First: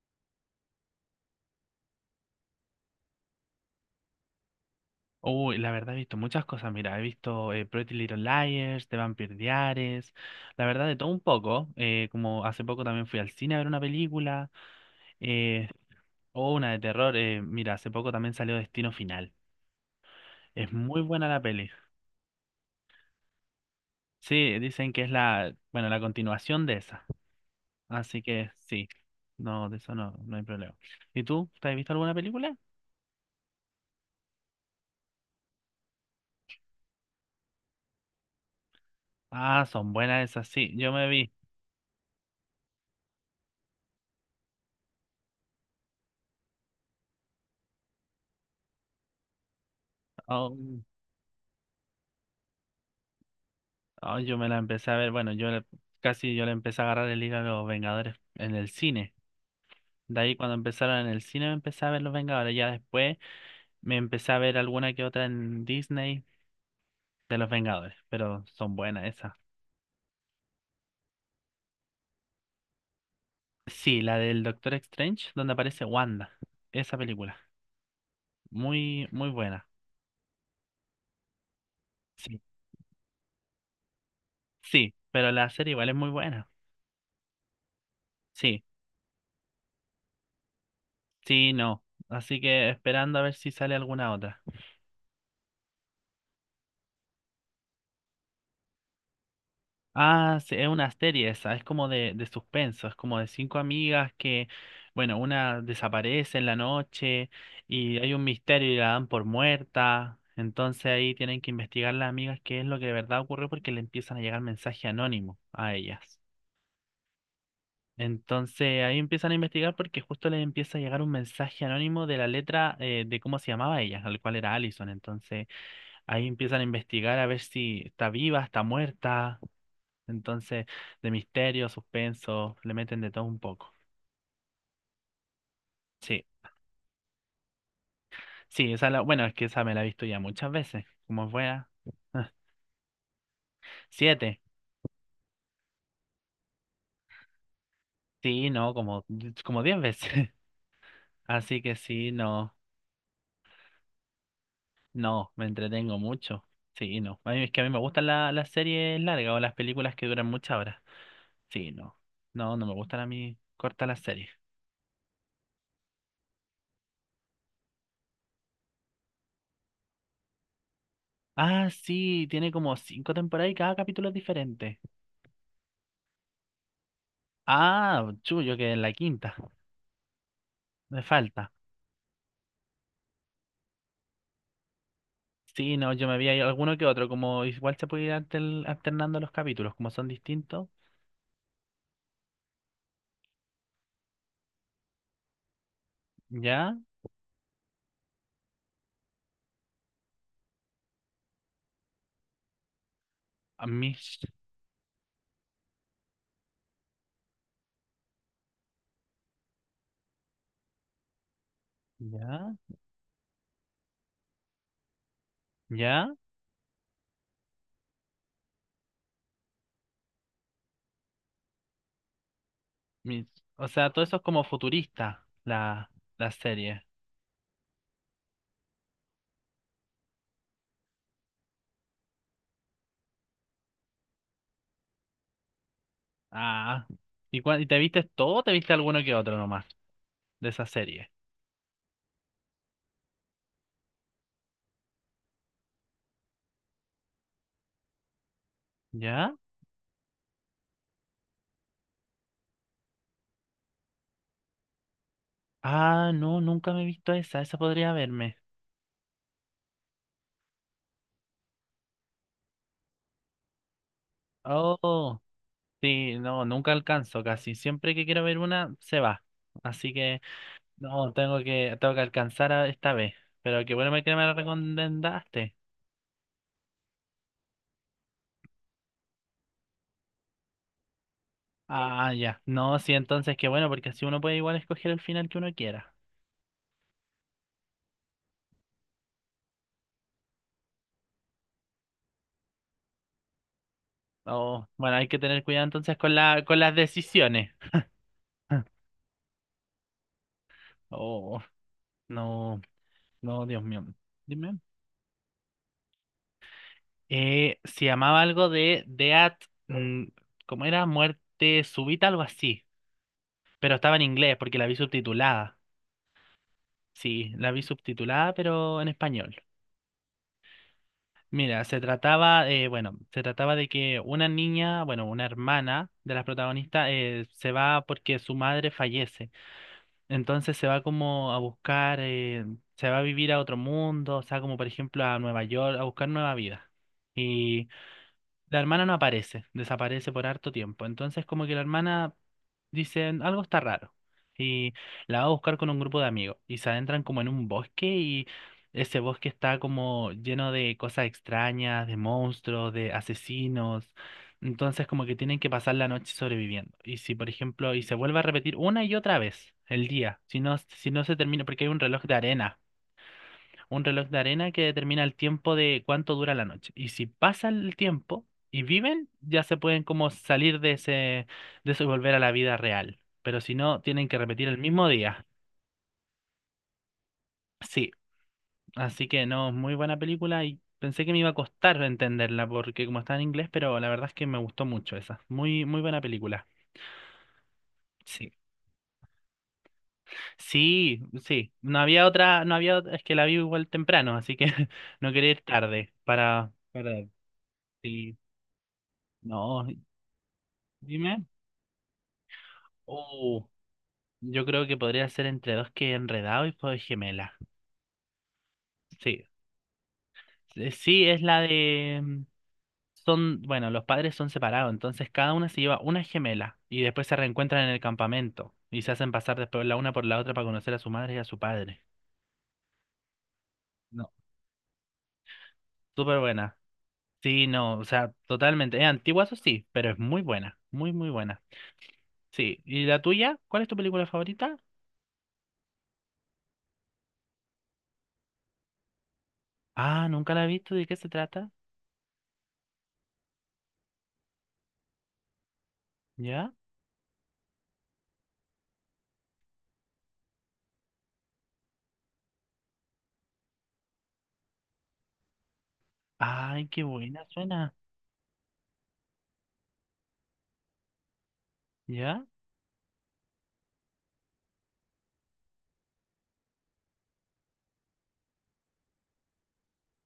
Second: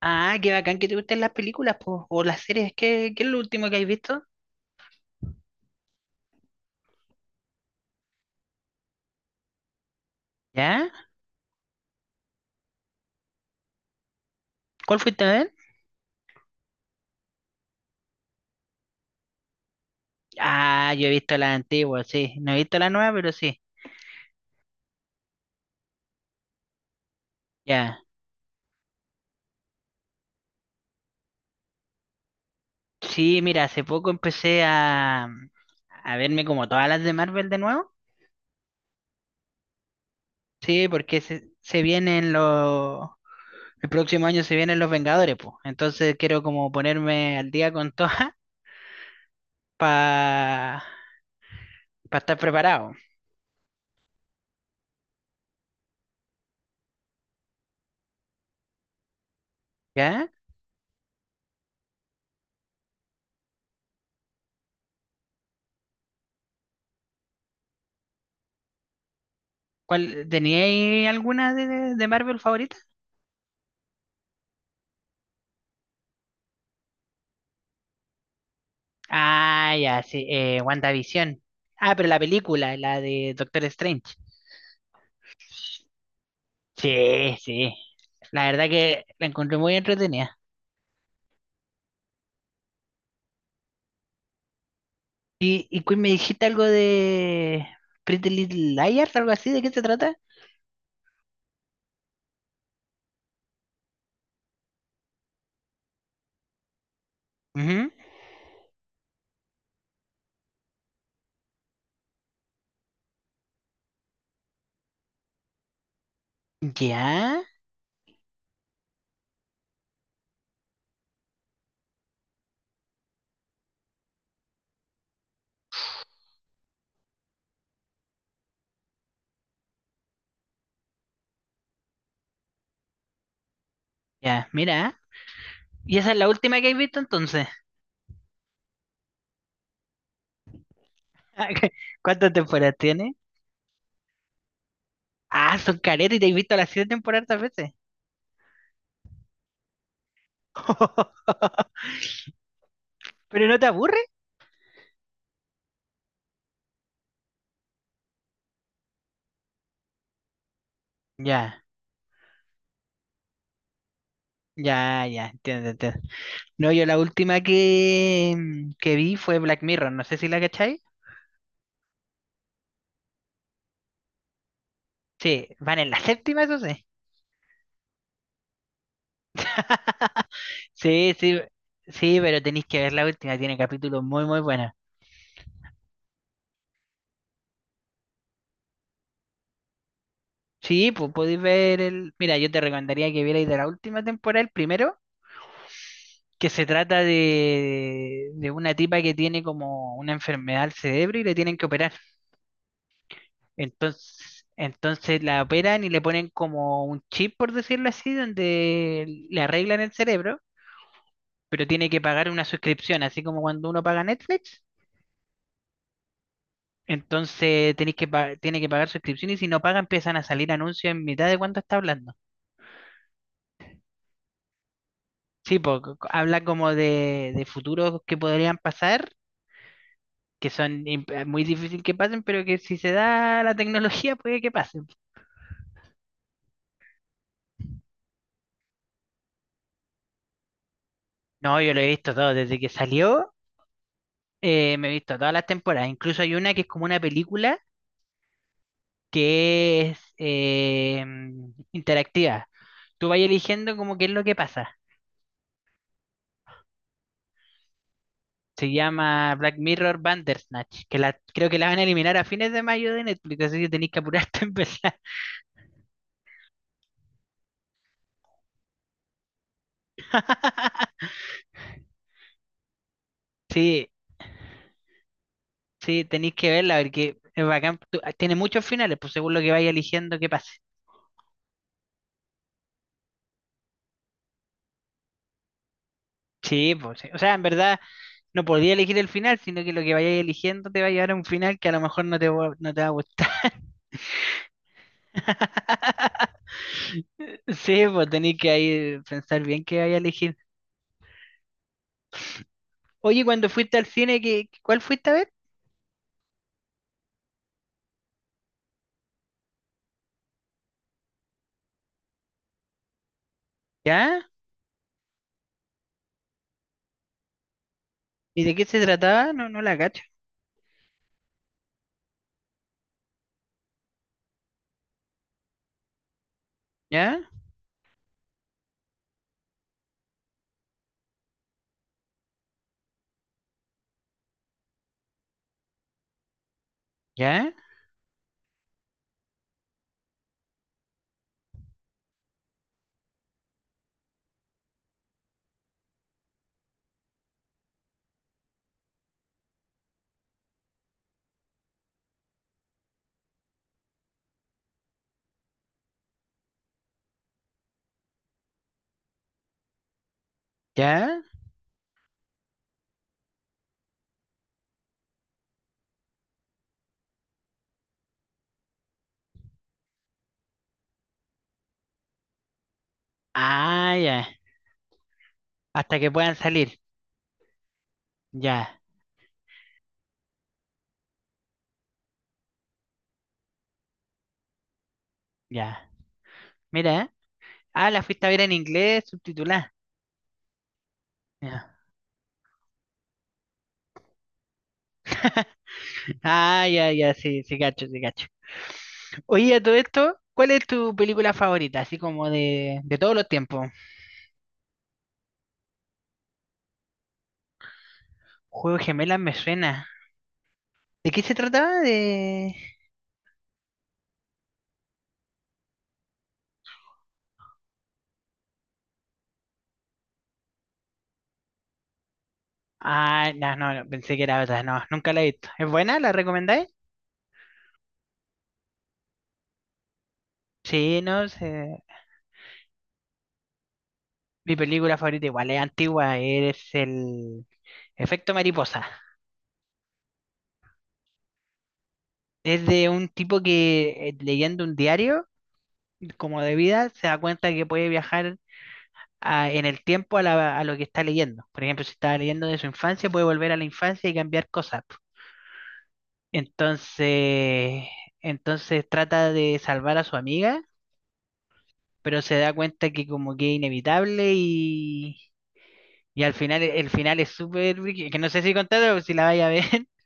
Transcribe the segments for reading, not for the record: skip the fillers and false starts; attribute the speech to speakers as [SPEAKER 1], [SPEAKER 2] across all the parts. [SPEAKER 1] Ah, qué bacán que te gusten las películas, po, o las series. ¿¿Qué es lo último que has visto?
[SPEAKER 2] Uy, la verdad he visto muchas cosas, mira, he visto Pretty Little Liars, The Vampire Diaries, la verdad
[SPEAKER 1] ¿Ya?
[SPEAKER 2] de todo un poco, como hace poco también fui al cine a ver una película,
[SPEAKER 1] ¿Cuál fuiste a ver?
[SPEAKER 2] eh, o una de terror, mira, hace poco también salió Destino Final, es
[SPEAKER 1] Ah,
[SPEAKER 2] muy
[SPEAKER 1] yo he
[SPEAKER 2] buena
[SPEAKER 1] visto
[SPEAKER 2] la
[SPEAKER 1] la
[SPEAKER 2] peli,
[SPEAKER 1] antigua, sí. No he visto la nueva, pero sí.
[SPEAKER 2] sí, dicen que es la, bueno, la continuación de esa,
[SPEAKER 1] Ya.
[SPEAKER 2] así que sí, no, de eso no, no hay problema. ¿Y tú, te has visto alguna película?
[SPEAKER 1] Sí, mira, hace poco a verme como todas las de Marvel de nuevo.
[SPEAKER 2] Ah, son buenas esas, sí,
[SPEAKER 1] Sí,
[SPEAKER 2] yo me
[SPEAKER 1] porque
[SPEAKER 2] vi.
[SPEAKER 1] se, se vienen los... El próximo año se vienen los Vengadores, pues. Entonces quiero como ponerme al día con todas para
[SPEAKER 2] Oh,
[SPEAKER 1] estar preparado.
[SPEAKER 2] ah, yo me la empecé a ver, bueno, casi yo le empecé a agarrar el hilo a los Vengadores en el cine. De
[SPEAKER 1] ¿Ya?
[SPEAKER 2] ahí cuando empezaron en el cine me empecé a ver los Vengadores. Ya después me empecé a ver alguna que otra en Disney de los Vengadores, pero son buenas esas.
[SPEAKER 1] ¿¿Teníais alguna de Marvel favorita?
[SPEAKER 2] Sí, la del Doctor Strange, donde aparece Wanda. Esa película. Muy, muy buena.
[SPEAKER 1] Ah, ya, sí, WandaVision. Ah, pero la
[SPEAKER 2] Sí.
[SPEAKER 1] película, la de Doctor Strange.
[SPEAKER 2] Sí, pero la serie igual es muy buena.
[SPEAKER 1] Sí, sí. La
[SPEAKER 2] Sí,
[SPEAKER 1] verdad que la encontré muy entretenida.
[SPEAKER 2] sí, no. Así que esperando a ver si sale alguna otra.
[SPEAKER 1] Y Queen, me dijiste algo de Pretty Little Liars, algo así, ¿de qué se trata?
[SPEAKER 2] Ah, sí, es una serie esa, es como de suspenso, es como de cinco amigas que, bueno, una desaparece en la noche
[SPEAKER 1] Ujú.
[SPEAKER 2] y hay un misterio y la dan por muerta, entonces ahí tienen que investigar las amigas qué es lo que de verdad ocurrió porque le empiezan a llegar mensajes anónimos a ellas.
[SPEAKER 1] Ya,
[SPEAKER 2] Entonces ahí empiezan a investigar porque justo les empieza a llegar un mensaje anónimo de la letra de cómo se llamaba ella, al cual era Allison, entonces ahí empiezan a investigar a ver si está viva, está muerta. Entonces, de misterio, suspenso, le meten de todo un poco.
[SPEAKER 1] ya, mira. ¿Y esa es
[SPEAKER 2] Sí,
[SPEAKER 1] la última que has visto entonces?
[SPEAKER 2] sí, esa la, bueno, es que esa me la he visto ya muchas veces, como
[SPEAKER 1] Ah,
[SPEAKER 2] fuera.
[SPEAKER 1] ¿Cuántas temporadas tiene?
[SPEAKER 2] Siete,
[SPEAKER 1] Ah, son caretas y te has visto las siete temporadas a veces.
[SPEAKER 2] sí, no, como, como diez veces. Así que sí, no,
[SPEAKER 1] ¿Pero no te aburre?
[SPEAKER 2] no, me entretengo mucho. Sí, no. A mí, es que a mí me gustan las series largas o las películas que duran muchas horas.
[SPEAKER 1] Ya,
[SPEAKER 2] Sí, no. No, no me gustan a mí cortas las series.
[SPEAKER 1] ya, entiendo, entiendo. No, yo la última que que vi fue Black Mirror, no sé si la cachai.
[SPEAKER 2] Ah, sí, tiene como cinco temporadas y cada capítulo es diferente.
[SPEAKER 1] Sí, van en la séptima, eso sí.
[SPEAKER 2] Ah, chullo, que en la quinta. Me
[SPEAKER 1] Sí, sí,
[SPEAKER 2] falta.
[SPEAKER 1] sí, pero tenéis que ver la última, tiene capítulos muy, muy buenos.
[SPEAKER 2] Sí, no, yo me vi ahí alguno que otro, como igual se puede ir alternando los capítulos, como son distintos.
[SPEAKER 1] Sí, pues podéis ver el... Mira, yo te recomendaría que vierais de la última temporada el primero, que se
[SPEAKER 2] Ya,
[SPEAKER 1] trata de una tipa que tiene como una enfermedad al cerebro y le tienen que operar.
[SPEAKER 2] a mis,
[SPEAKER 1] Entonces la operan y le ponen como un chip, por decirlo así, donde le arreglan el cerebro pero tiene que pagar una
[SPEAKER 2] ya,
[SPEAKER 1] suscripción, así como cuando uno paga Netflix.
[SPEAKER 2] ya,
[SPEAKER 1] Entonces tiene que pagar suscripción y si no paga empiezan a salir anuncios en mitad de cuánto está hablando.
[SPEAKER 2] mis, o sea, todo eso es como futurista,
[SPEAKER 1] Sí,
[SPEAKER 2] la,
[SPEAKER 1] porque
[SPEAKER 2] la
[SPEAKER 1] habla como
[SPEAKER 2] serie.
[SPEAKER 1] de futuros que podrían pasar, que son muy difícil que pasen, pero que si se da la tecnología puede que pasen.
[SPEAKER 2] Ah, ¿y, cuál y te viste todo o te viste alguno que otro nomás de esa serie?
[SPEAKER 1] No, yo lo he visto todo, desde que salió me he visto todas las temporadas. Incluso hay una que es como una película
[SPEAKER 2] ¿Ya?
[SPEAKER 1] que es interactiva. Tú vas eligiendo como qué es lo que pasa.
[SPEAKER 2] Ah, no, nunca me he visto esa, esa podría verme.
[SPEAKER 1] Se llama Black Mirror Bandersnatch, creo que la van a eliminar a fines de mayo de Netflix, así que tenéis que apurarte a empezar.
[SPEAKER 2] Oh, sí, no, nunca alcanzo casi, siempre que quiero ver una, se va. Así que... No, tengo que alcanzar a esta vez. Pero qué
[SPEAKER 1] Sí,
[SPEAKER 2] bueno que me lo recomendaste.
[SPEAKER 1] sí, tenéis que verla, porque es bacán. Tiene muchos finales, pues según lo que vaya eligiendo, que pase.
[SPEAKER 2] Ah, ya. No, sí, entonces qué bueno, porque así uno puede igual escoger el final que uno quiera.
[SPEAKER 1] Sí, pues, sí. O sea, en verdad no podía elegir el final, sino que lo que vayas eligiendo te va a llevar a un final que a lo mejor no te va a gustar.
[SPEAKER 2] Oh, bueno, hay que tener cuidado entonces con la, con las decisiones.
[SPEAKER 1] Sí, pues tenéis que ahí pensar bien qué vaya a elegir.
[SPEAKER 2] Oh, no,
[SPEAKER 1] Oye,
[SPEAKER 2] no,
[SPEAKER 1] cuando
[SPEAKER 2] Dios
[SPEAKER 1] fuiste al
[SPEAKER 2] mío.
[SPEAKER 1] cine, ¿qué,
[SPEAKER 2] Dime.
[SPEAKER 1] cuál fuiste a ver?
[SPEAKER 2] Se llamaba algo de Death, mm, ¿cómo era? Muerte súbita, algo así. Pero estaba en
[SPEAKER 1] ¿Ya?
[SPEAKER 2] inglés porque la vi subtitulada. Sí, la vi subtitulada,
[SPEAKER 1] ¿Y de qué se
[SPEAKER 2] pero en
[SPEAKER 1] trataba?
[SPEAKER 2] español.
[SPEAKER 1] No, no la cacho.
[SPEAKER 2] Mira, se trataba, bueno, se trataba de que una niña, bueno, una hermana de las protagonistas
[SPEAKER 1] ¿Ya?
[SPEAKER 2] se va porque su madre fallece. Entonces se va como a buscar, se va a vivir a otro mundo, o sea, como por ejemplo a Nueva York, a buscar nueva vida.
[SPEAKER 1] ¿Ya?
[SPEAKER 2] La hermana no aparece, desaparece por harto tiempo. Entonces, como que la hermana dice, algo está raro. Y la va a buscar con un grupo de amigos. Y se adentran como en un bosque y ese bosque está como lleno de cosas extrañas, de monstruos, de asesinos. Entonces, como que tienen que pasar la noche sobreviviendo. Y si, por ejemplo, y se vuelve a repetir una y otra vez el día, si no, si no se
[SPEAKER 1] ¿Ya?
[SPEAKER 2] termina, porque hay un reloj de arena que determina el tiempo de cuánto dura la noche. Y si pasa el tiempo y viven, ya se pueden como salir de ese, de eso y volver a la vida real. Pero si no,
[SPEAKER 1] Ah,
[SPEAKER 2] tienen que
[SPEAKER 1] ya.
[SPEAKER 2] repetir el mismo día.
[SPEAKER 1] Hasta que puedan salir.
[SPEAKER 2] Sí,
[SPEAKER 1] Ya,
[SPEAKER 2] así que no, muy buena película y pensé que me iba a costar entenderla porque como está en inglés, pero la verdad es que me gustó mucho esa. Muy, muy
[SPEAKER 1] ya.
[SPEAKER 2] buena película.
[SPEAKER 1] Mira. Ah, la fuiste a
[SPEAKER 2] Sí.
[SPEAKER 1] ver en inglés, subtitulada.
[SPEAKER 2] Sí, sí.
[SPEAKER 1] Ya.
[SPEAKER 2] No había otra, no había otra, es que la vi igual temprano, así que no quería ir tarde
[SPEAKER 1] Ah, ya,
[SPEAKER 2] para,
[SPEAKER 1] ya, sí, sí, cacho, sí,
[SPEAKER 2] sí.
[SPEAKER 1] cacho. Oye, a
[SPEAKER 2] No,
[SPEAKER 1] todo esto, ¿cuál es tu
[SPEAKER 2] dime.
[SPEAKER 1] película favorita? Así como de todos los
[SPEAKER 2] Uh,
[SPEAKER 1] tiempos.
[SPEAKER 2] yo creo que podría ser entre dos que enredado y Fuego de Gemela.
[SPEAKER 1] Juego de Gemelas
[SPEAKER 2] Sí,
[SPEAKER 1] me suena.
[SPEAKER 2] eh, sí,
[SPEAKER 1] ¿De qué
[SPEAKER 2] es
[SPEAKER 1] se
[SPEAKER 2] la
[SPEAKER 1] trataba?
[SPEAKER 2] de... mm,
[SPEAKER 1] De...
[SPEAKER 2] son, bueno, los padres son separados, entonces cada una se lleva una gemela y después se reencuentran en el campamento y se hacen pasar después la una por la otra para conocer a su madre y a su padre.
[SPEAKER 1] Ah, no, no, no,
[SPEAKER 2] No,
[SPEAKER 1] pensé que era otra. No, nunca la he visto. ¿Es buena? ¿La
[SPEAKER 2] súper buena.
[SPEAKER 1] recomendáis?
[SPEAKER 2] Sí, no, o sea, totalmente. Es antigua, eso sí, pero es muy buena, muy,
[SPEAKER 1] Sí,
[SPEAKER 2] muy
[SPEAKER 1] no
[SPEAKER 2] buena.
[SPEAKER 1] sé.
[SPEAKER 2] Sí, ¿y la tuya? ¿Cuál es tu película
[SPEAKER 1] Mi
[SPEAKER 2] favorita?
[SPEAKER 1] película favorita igual es antigua, es el Efecto Mariposa.
[SPEAKER 2] Ah, nunca la he visto, ¿de qué se trata?
[SPEAKER 1] Es de un tipo que leyendo un diario como de
[SPEAKER 2] ¿Ya?
[SPEAKER 1] vida se da cuenta que puede viajar en el tiempo a lo que está leyendo. Por ejemplo, si estaba leyendo de su infancia, puede volver a la infancia y cambiar cosas.
[SPEAKER 2] Ay, qué buena suena.
[SPEAKER 1] Entonces, entonces trata de salvar a su amiga, pero
[SPEAKER 2] ¿Ya?
[SPEAKER 1] se da cuenta que como que es inevitable y al final el final es súper... brígido. Que no sé si contarlo, o si la vaya a ver.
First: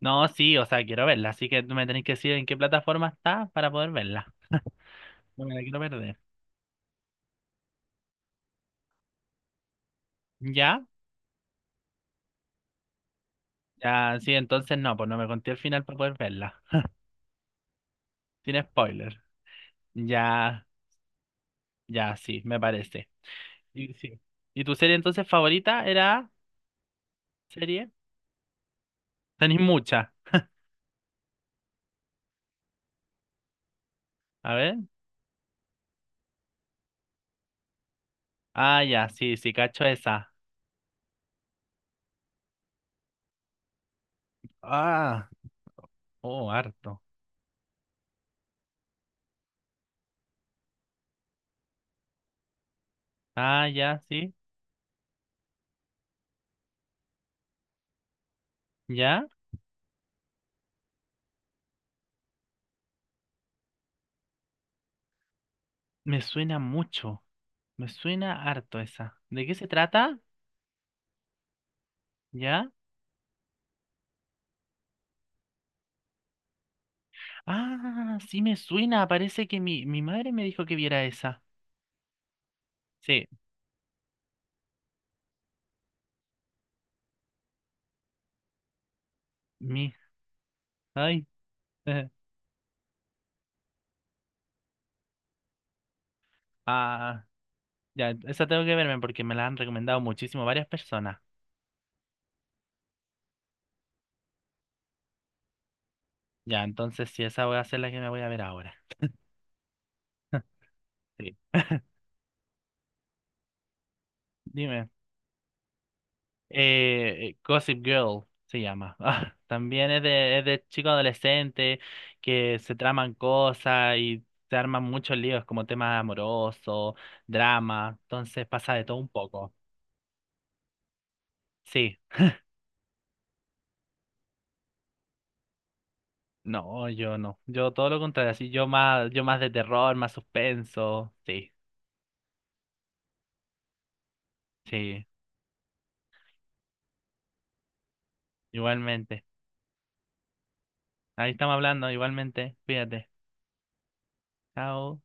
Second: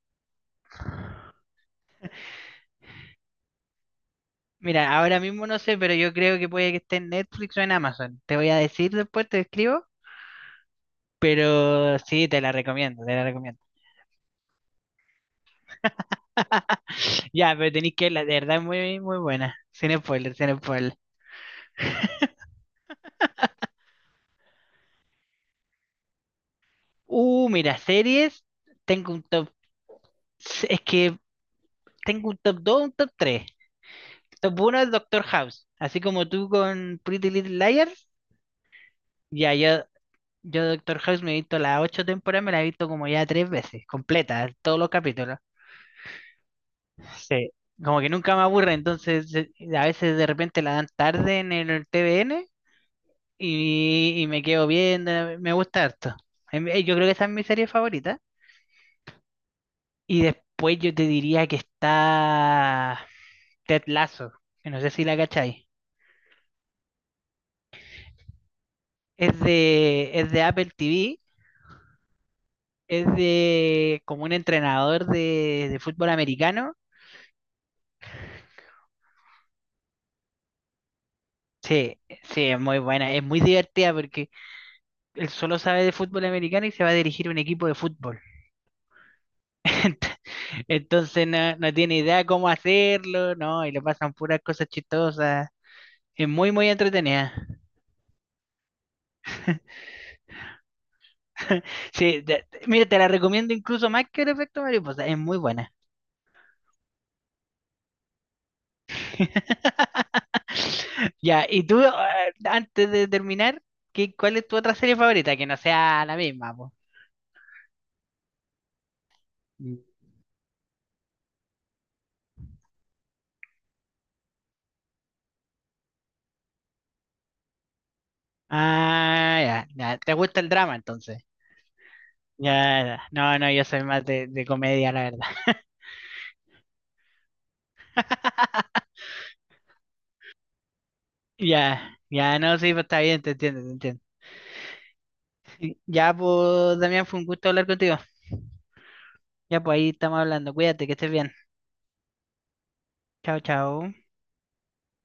[SPEAKER 2] No, sí, o sea, quiero verla, así que tú me tenés que decir en qué plataforma está para poder verla.
[SPEAKER 1] Mira, ahora mismo
[SPEAKER 2] No me
[SPEAKER 1] no
[SPEAKER 2] la
[SPEAKER 1] sé,
[SPEAKER 2] quiero
[SPEAKER 1] pero yo
[SPEAKER 2] perder.
[SPEAKER 1] creo que puede que esté en Netflix o en Amazon. Te voy a decir después, te escribo.
[SPEAKER 2] ¿Ya?
[SPEAKER 1] Pero sí, te la recomiendo, te la recomiendo.
[SPEAKER 2] Ya, sí, entonces no, pues no me conté el final para poder verla.
[SPEAKER 1] Ya, pero tenéis que verla, de
[SPEAKER 2] Sin
[SPEAKER 1] verdad, muy, muy
[SPEAKER 2] spoiler.
[SPEAKER 1] buena. Sin spoiler, sin
[SPEAKER 2] Ya,
[SPEAKER 1] spoiler.
[SPEAKER 2] ya, sí, me parece. Y, sí. ¿Y tu serie entonces favorita era
[SPEAKER 1] Mira,
[SPEAKER 2] serie?
[SPEAKER 1] series. Tengo un top.
[SPEAKER 2] Tenés mucha.
[SPEAKER 1] Es que tengo un top 2 un top tres.
[SPEAKER 2] A
[SPEAKER 1] Top 1
[SPEAKER 2] ver.
[SPEAKER 1] es Doctor House. Así como tú con Pretty Little Liars.
[SPEAKER 2] Ah, ya, sí, sí,
[SPEAKER 1] Ya, yo,
[SPEAKER 2] cacho esa.
[SPEAKER 1] yo Doctor House me he visto las 8 temporadas, me la he visto como ya 3 veces, completa, todos los
[SPEAKER 2] Ah,
[SPEAKER 1] capítulos.
[SPEAKER 2] oh, harto.
[SPEAKER 1] Sí. Como que nunca me aburre, entonces a veces de repente la dan tarde en el TVN
[SPEAKER 2] Ah, ya,
[SPEAKER 1] y
[SPEAKER 2] sí.
[SPEAKER 1] me quedo viendo, me gusta harto. Yo creo que esa es mi serie favorita.
[SPEAKER 2] ¿Ya?
[SPEAKER 1] Y después yo te diría que está Ted Lasso, que no sé si la cacháis.
[SPEAKER 2] Me suena mucho. Me suena harto esa. ¿De qué se trata?
[SPEAKER 1] Es de Apple TV,
[SPEAKER 2] ¿Ya?
[SPEAKER 1] es de como un entrenador de fútbol americano.
[SPEAKER 2] Ah, sí me suena. Parece que mi madre me dijo que viera esa.
[SPEAKER 1] Sí, sí, es muy buena, es
[SPEAKER 2] Sí,
[SPEAKER 1] muy divertida porque él solo sabe de fútbol americano y se va a dirigir un equipo de fútbol.
[SPEAKER 2] mi.
[SPEAKER 1] Entonces
[SPEAKER 2] Ay.
[SPEAKER 1] no, no tiene idea cómo hacerlo, ¿no? Y le pasan puras cosas chistosas. Es muy, muy
[SPEAKER 2] Ah,
[SPEAKER 1] entretenida.
[SPEAKER 2] ya, esa tengo que verme porque me la han recomendado muchísimo varias personas.
[SPEAKER 1] Sí, mira, te la recomiendo incluso más que el efecto mariposa. Es muy buena.
[SPEAKER 2] Ya, entonces sí, esa voy a ser la que me voy a ver ahora. Sí.
[SPEAKER 1] Ya, y tú, antes de terminar, ¿¿cuál es tu otra
[SPEAKER 2] Dime.
[SPEAKER 1] serie favorita? Que no sea la misma, po.
[SPEAKER 2] Gossip Girl se llama. Ah,
[SPEAKER 1] Mm.
[SPEAKER 2] también es es de chicos adolescentes que se traman cosas y se arman muchos líos como temas amorosos, drama. Entonces pasa de todo un
[SPEAKER 1] Ah,
[SPEAKER 2] poco.
[SPEAKER 1] ya, ya. ¿Te gusta el drama entonces?
[SPEAKER 2] Sí.
[SPEAKER 1] Ya, ya. No, no, yo soy más de comedia, la verdad.
[SPEAKER 2] No, yo no. Yo todo lo contrario, así yo más de terror, más suspenso. Sí,
[SPEAKER 1] Ya, ya, no, sí, pues está bien, te entiendo, te entiendo.
[SPEAKER 2] sí,
[SPEAKER 1] Ya, pues, Damián, fue un gusto hablar contigo.
[SPEAKER 2] igualmente.
[SPEAKER 1] Ya, pues ahí estamos hablando. Cuídate, que estés bien.
[SPEAKER 2] Ahí estamos hablando, igualmente. Fíjate.
[SPEAKER 1] Chao, chao.
[SPEAKER 2] Chao.